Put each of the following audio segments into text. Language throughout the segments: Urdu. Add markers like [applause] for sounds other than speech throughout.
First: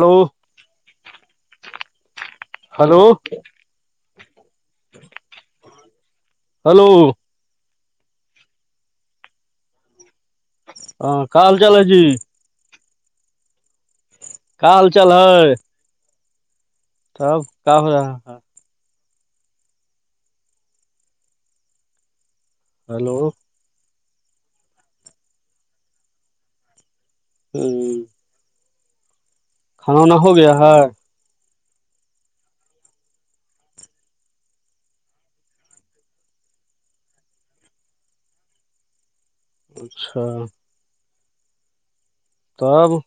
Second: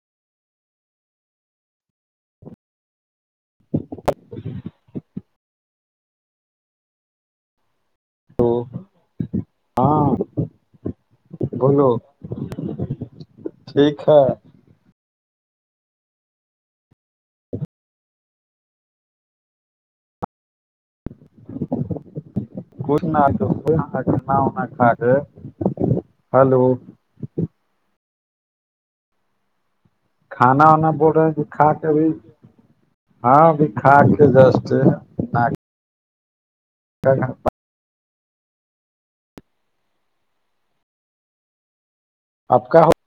ہلو ہلو [inaudible] ہلو تو ہاں ہاں کال چال بولو جی ٹھیک ہے کال چلح ہے توب کیا ہو رہا ہے کون نہ تو ک کھ کے ہلو ہوں ہو گیا کھانا ہے وانا بول رہے ہیں ج کھا کے اب ہاں ابھی کھ کے دسٹ [unintelligible] اچھا آپ کا ہو توب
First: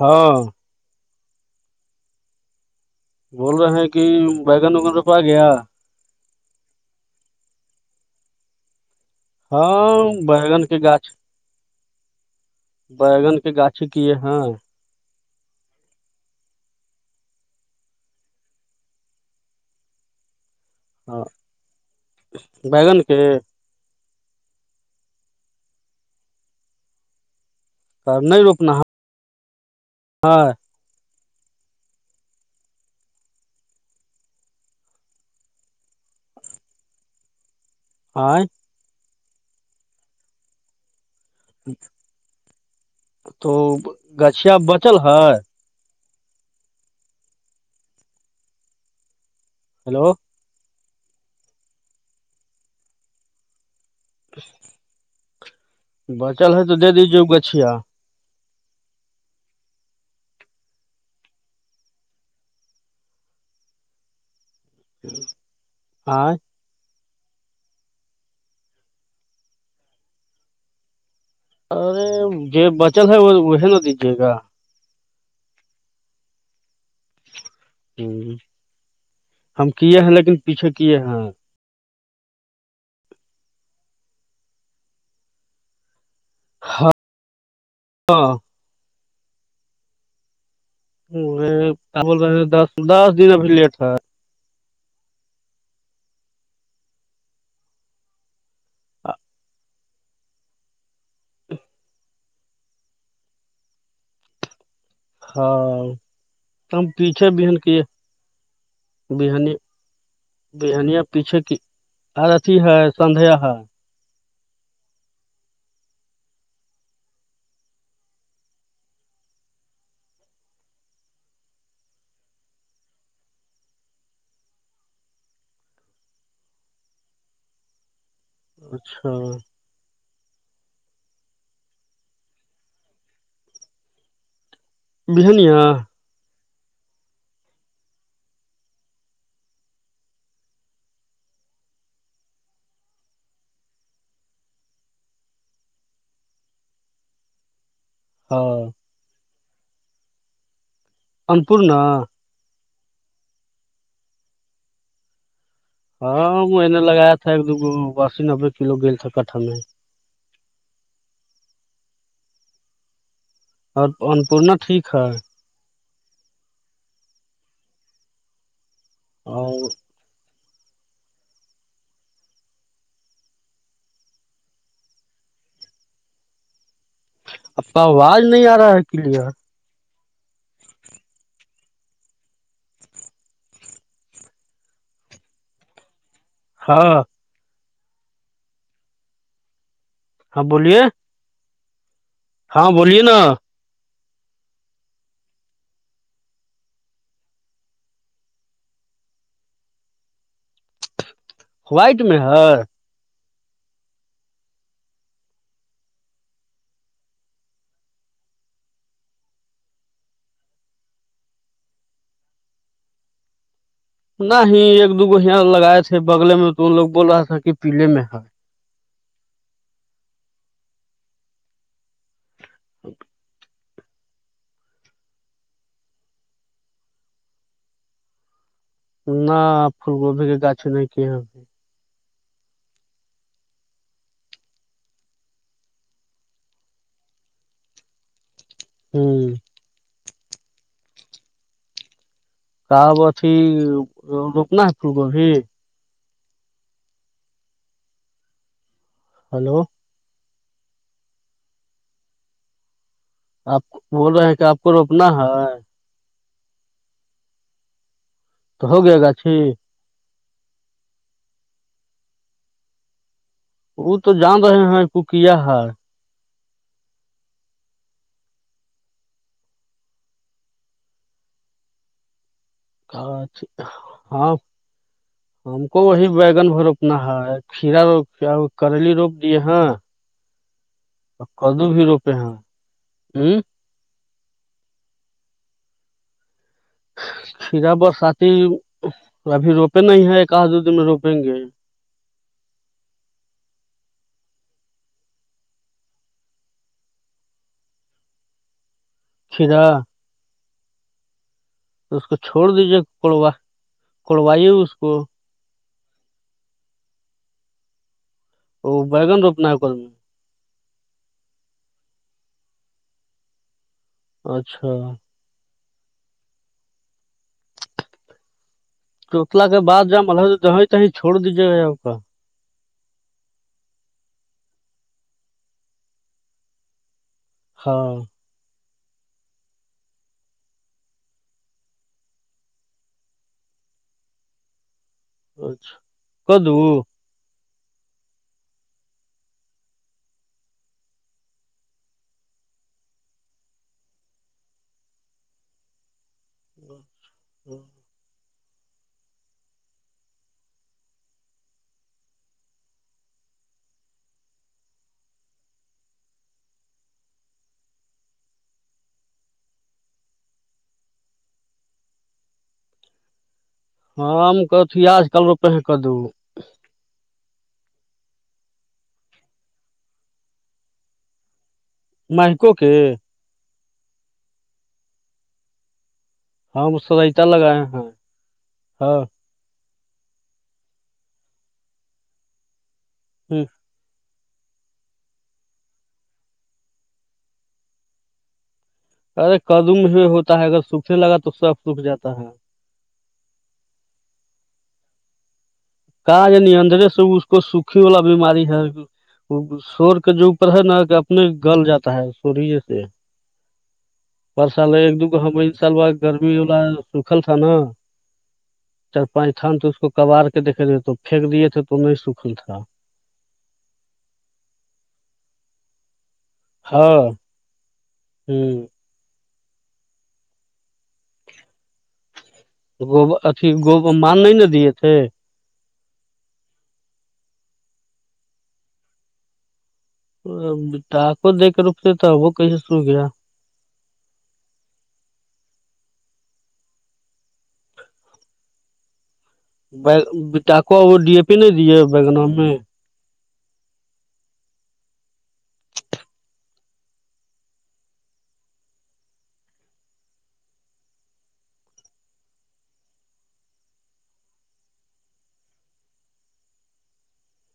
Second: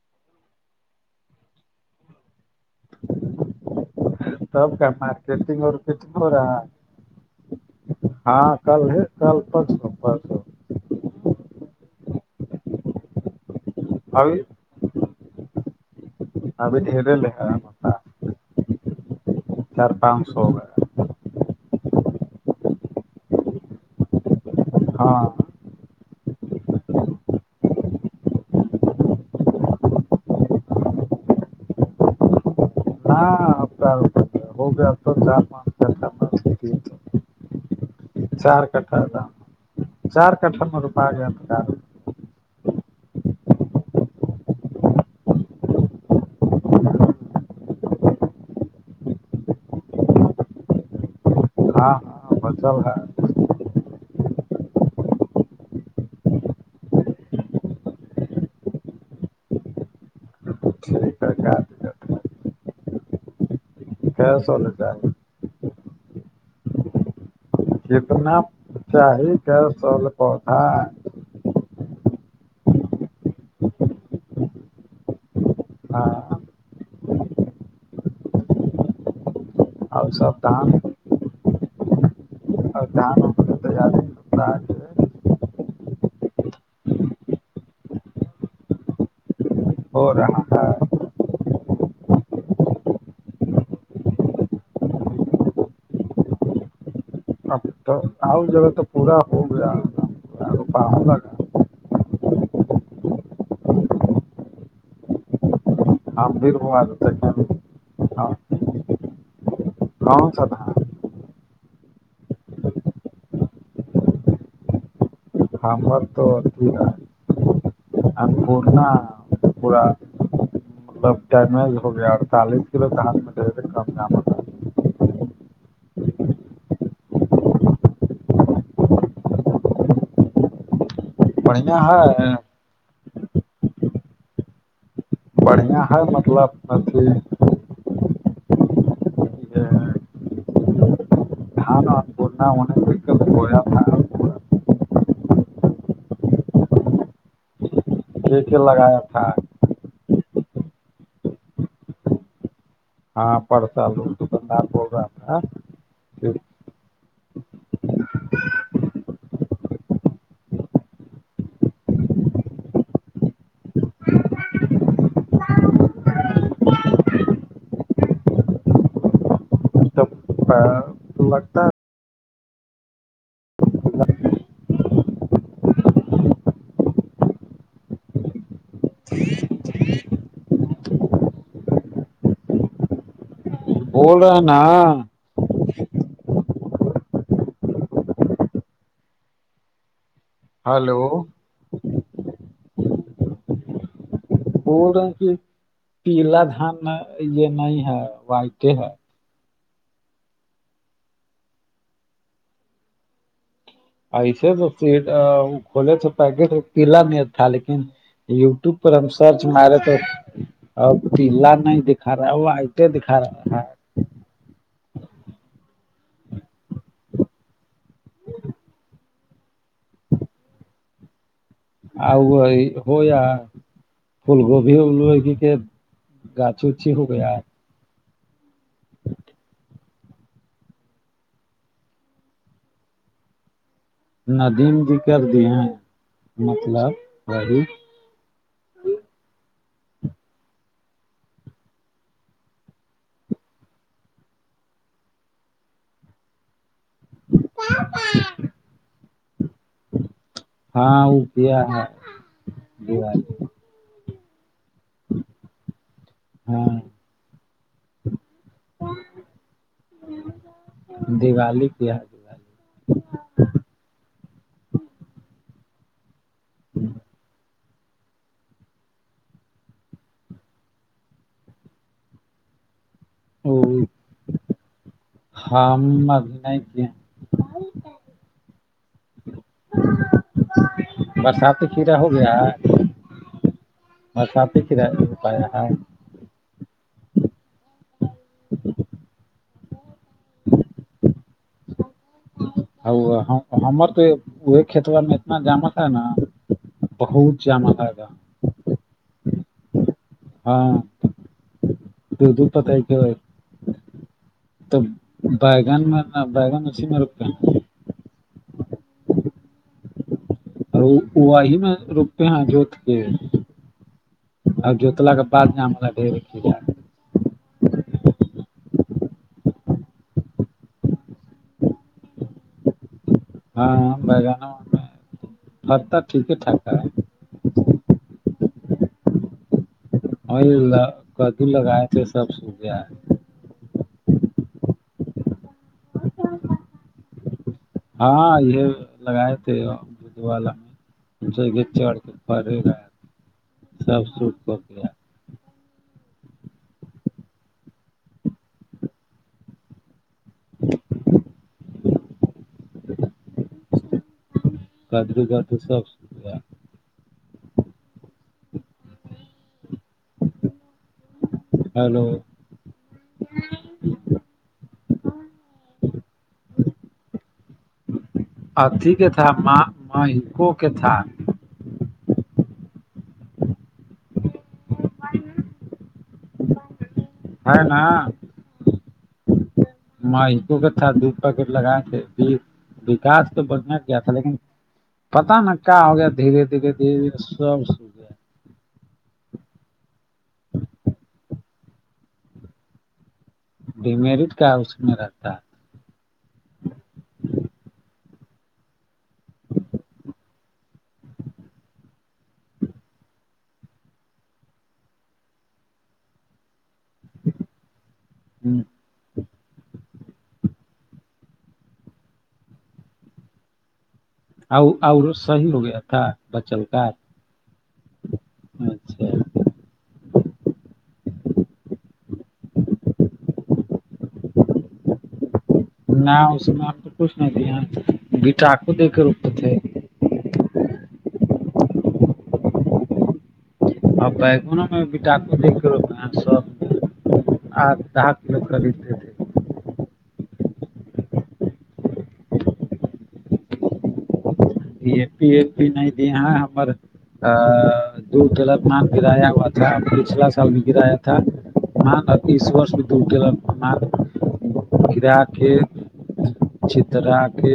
ہاں بول رہے ہیں کہ بیگن وگند پ آ گیا کت رہا ہاں کل ہے کل پرسوں پرسوں بگن کی گاچ بگن کے گاچ ابھی ابھی ڈھیر ل چار پانچ سو ہاں بیگن کے ہاں اور نہیں روپنا ہے ہاں ہاں ا ہوگیا تو چار پانچ آئ چار کٹھہ تھا چار کٹھہ م رپ گیا تھا تو گچھیا بچل ہے ہیلو ہاں ہاں بچل ہے [unintelligible] بچل ہے تو دے دیجیے ا گچھییا جھ کرک کیا چلے جائے ہاں کتنا چاہی کیا سل پھا ارے ج بچل ہے وہ وہ نہا دیجیے گا ہاں ہ ہم کیے ہیں اور لیکن سب دھان پیچھے کیے ہیں [unintelligible] [unintelligible] کے ہاں ہاں اور رہاں کیا بول رہے ہیں دس دس دن ابھی لیٹ تھا اپ تو آ جگہ تو پورا ہو گیا پؤ گا [unintelligible] ہاں ہم بھی روپا ہم پیچھے دیتے بہن کی ب کون سا تھا بہنیا پیچھے کی آرتی ہے سدھیا ہے ہم بات تو ہے [unintelligible] پورا مطلب ہو گیا اور چالیس کلو چس میں دے کم ج ہوتا اچھا بڑھیا ہے بہانییا ہ مطلب جی گان آ بنا د ب ہاں پیے لگایا تھا انپورنا پڑتا ال بند آپ رہاا ہاں منے لگایا تھا ایک دوگو اسسی نبے کلو گی تھا کٹھا میں اور اننپورنہ ٹھیک ہے اور اچھا بتاا ہے اب کا آواز نہیں آ رہا ہے کلیئر بول رہا ہے نا ہاں ہاں بولیے ہلو ہاں بولیے نا پا پیلا دھان یہ نہیں ہے وائٹ ہے وائٹ میں ہےر ایسے تو سیٹ کھولے تھے پیکٹ پیلا نہیں تھا لیکن یوٹوب پر ہم سرچ مارے تو اور پیلا نہیں دکھا رہا وہ آئیتےیں دکھا رہا ہے نہ ہی ایک دوگو یہاں لگائے تھے بگلے میں تو لوگ بول رہا تھا کہ پیلے میں ہے آ ہو فول گب ا لئے کی کہ گا چو چ ہوک ہے نہ فل گبھی کے گاچ نہیں کی ہو ندیم بھی کر دی ہیں مطلب گڑی ہوں کب اھی روکنا ہے پھول گبھی س پ ہلو ہاں وہ کیا ہے آپ بول رہے ہیں کہ آپ کو روپنا ہے ہاں تو ہو گیا گاچھی دیوالی کیا ہے دیوالی وہ تو جان رہے ہیں کو کیا ہے ہوں وہ ہاں ہم کو وہی ابھی بیگن نہیں کیے ہیں۔ بھروپنا ہے کھیا روپ کرلی روپ دی ہاں برسات پ کھییرا ہو روپے گیا ہیں ہ برسات پ کھییرا نپا ہ کھیرا برساتی ابھی روپے نہیں ہے ایک آدھ دو دن میں روپیں گے ہ ہمر تو یہ کھیت والار میں اتنا جامت ہے نا بہوچ جم ا گا کدا ہاں تو اس کو چھوڑ دیجیےڑوا کوڑوائیے اس کو بگان مارنا بگان مسی مار کا ا بگن روپنا ہے کر میں اور ہی میں رکتے ہیں جوت کے اچھا اورب جوتلا کے بعد میں ہما ڈر ج تووتلا کے بع جب مل جیں تیں چھوڑ دیجیے گاپ کا ہاں بگانا میں پہ ٹھیک ہے ٹھکا ہے ہاں اور کدو لگائے تھ سب سوکھیا ہے اچھا کدو ہاں یہ لگائے تھے ب والا چڑ کر پڑے گا سب سکھ ہو کیا ہ ہ [inaudible] گدر گد تو سب سا ہیلو ہم کوتیاج کل روپہ ہیں کا دو اتھی کے تھا ماں مہکوں کے تھا مائکو کے ہاں مج سے رائتا ہے لگائے نا ہیں ہاں مکوں کاھا د پکٹ لگائے تھے وکاس تو ہوں، بدیا گ تھا لیکن پتا ن کیا ہو گیا دھیرے دھیرے دھیرے دھیرے سب گیا ارے کدم ہوتا ہے اگر سوکھنے لگا تو سب سوکھ جاتا ہے ڈیمیرٹ کا اس میں رہتا ہے کہاں یعنی اندرے سے اس کو سوکھی والا بیماری ہے شور کے جو اوپر ہے نا کہ اپنے گل جاتا ہے تھوڑی سے ب سال ایک دو کا ہم ان سال با گرمی ہونا سکھل تھا نا ہے چار پانچ تھ تو اس کو کباار دیکے تھے تو پھینک دیے تھے تو نہیں سکھل تھا اور اور صحی ہو گیا تھا بچل کا ہوں اچھا گب اھی گب مان نہیں ن دیے تھے نہ اس میں آپ کو کچھ نہیں تھا بیٹاقو دے کے ر تھے ڈااکو دے کے رکتے تھا وہ کہے سو گیا ا نا میںب ڈاکو دیکھ کر سو آ دا کلو خریدتے تھے ٹاکوا وہ ڈی اے پی نہیں دیے بیگن میں ای پی ای پی نہیں دی ہ ہمر د ل مان گرایا ہوا تھا پچھلا سال بھی گرایا تھا مان ا اس وور میں دور ل اپ گا کے چترا کے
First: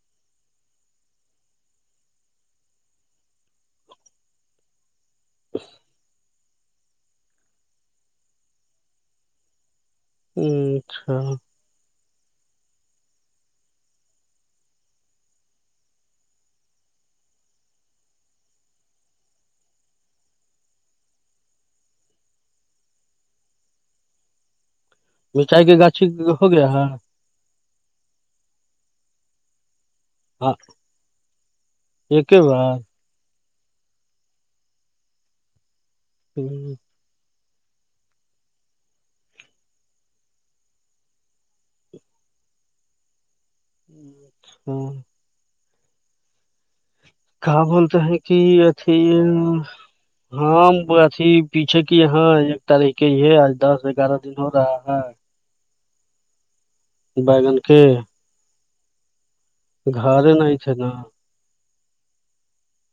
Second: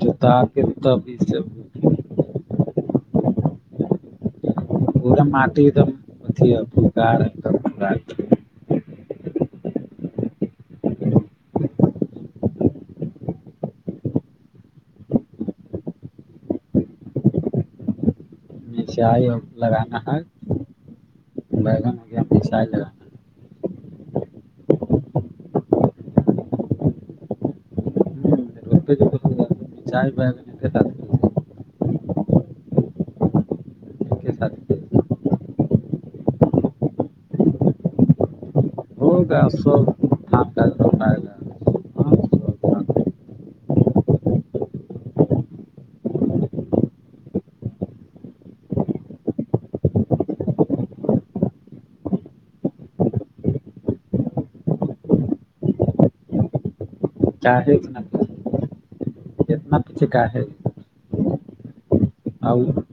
تو تاکتاب سے پا مٹی دم پ گار ہ اچھا مسائی لگانا ہے بیگن ہو گیا مسائی لگانا مرچائی کے گاچھی ہو گیا ہے ہے روپے د چائے پ تھا ایک کے بار ٹھیک ہے س ہی ہ کیا آس ہاں گ ہاں کہاں بولتے ہیں کہ اھی ہاں اھی پیچھے کی یہاں ایک تاریخ کے ہی ہے آج دس گیارہ دن ہو رہا ہے بگن کاہے کی اتنا اتنا پیچھے گار کاہے نہیں چ نا [unintelligible]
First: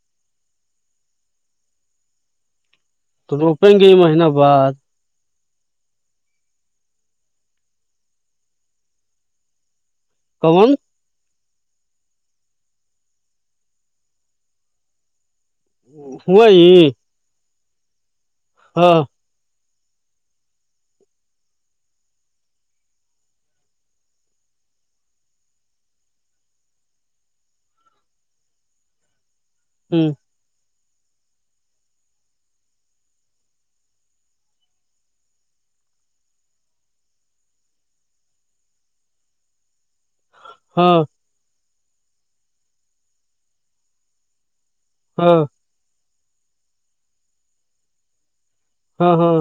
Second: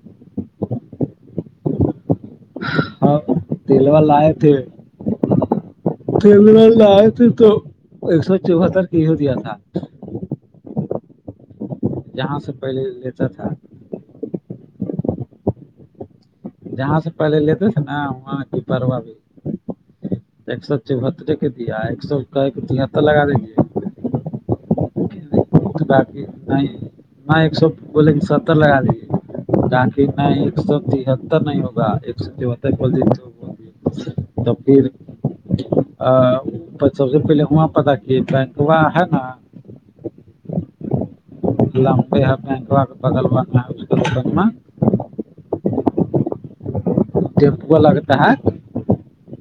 تو روپیں تل گے والا مہینہ ہے تھ بعد فر لئے ت تو ایک سو چوہتر کی ہو دیا تھا کون جہاں سے پہلے لیتا تھا ہوئی پے لیےتےس ن وہاں کی پارو ابھی ایک سو چوہتر کے دیا ایک سو کا تہتر لگا دیجیے ب نہیں نہ ایک سو بولے ستر لگا دیے رااک ہ میں ایک سو تہتر نہیں ہوگا ایک سو تہتر کول توب پھر ا سب سے پہلے وہاں پتا کہ بینکوا ہے نا ہاں لب بگل ہاں جپ کو لگتا ہے ہاں ہاں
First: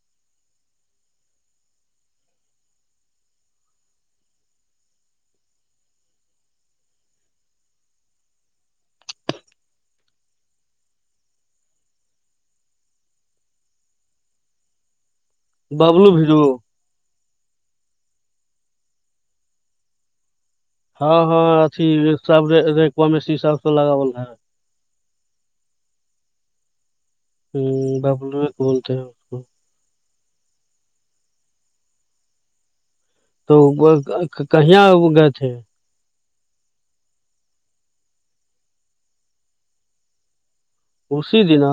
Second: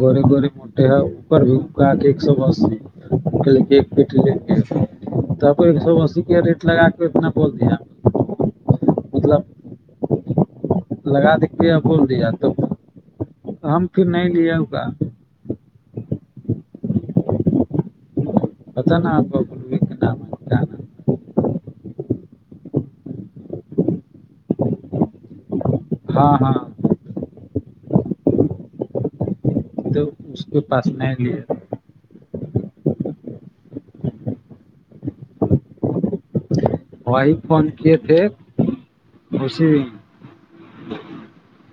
گورے گورے موٹے ہیں اوپر بھی گ کے ایک سو ای ایک پٹ لے کے تو آپ ایک سو اسی کا ریٹ لگا کے اتنا بول دیا آپ لگا دتے بول دیا تو ہم پھر نہیں لے ہوا ببلو بھییرو ات ن آپ نام ہاں ہاں اھی سب کمیشی ساب سے لگاول ہے ہاں ہاں ہ ببلو بولتے ہو تو اس کے پاس نہیں لیا تو کہیا گئے تھے وہی فون کیے تھے خوشی خشی دن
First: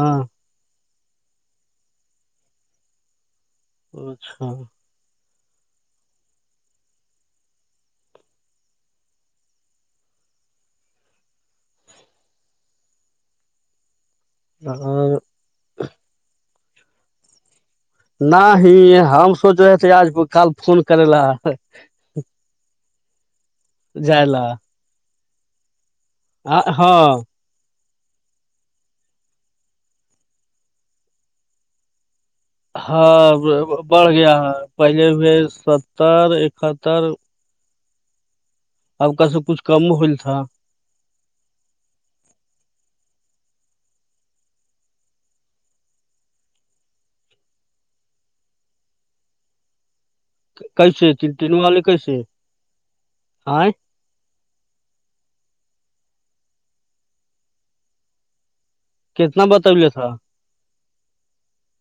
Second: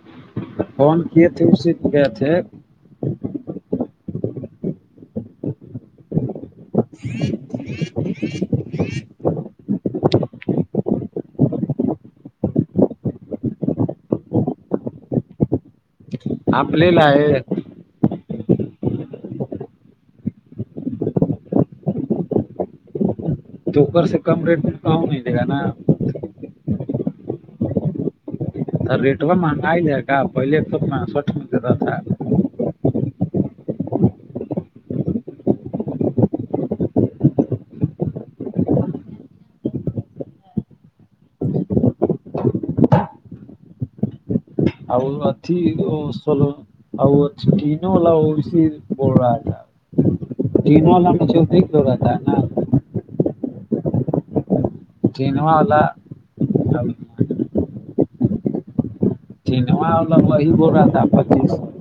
فون کیے تھے اسے گ تھے اچھا [unintelligible] اپ لے لائے ن ہی ہم سوچ رہے تھے آج کل فون کرے ل تو اوپر سے جائےلا کم ریٹ میں کہں نہیں لےگا نا آ ہاں ریٹو مہنگا ہی جائے گ پہلے تو پانسوٹھ د رہا تھا ہاں بڑھ گیا ہے پہلے ہوئے ستر اکہتر اب کا سب کچھ کم ہول تھا [unintelligible] ا کینو واللا وہ سی ب راجا تین والا کیسے مھے تین تین د ل والے رہتا ہے کیسے نا [unintelligible] سینماءلہ کتنا ٹھ بتولیے تھا وہ وہی بول رہا تھا پچیس س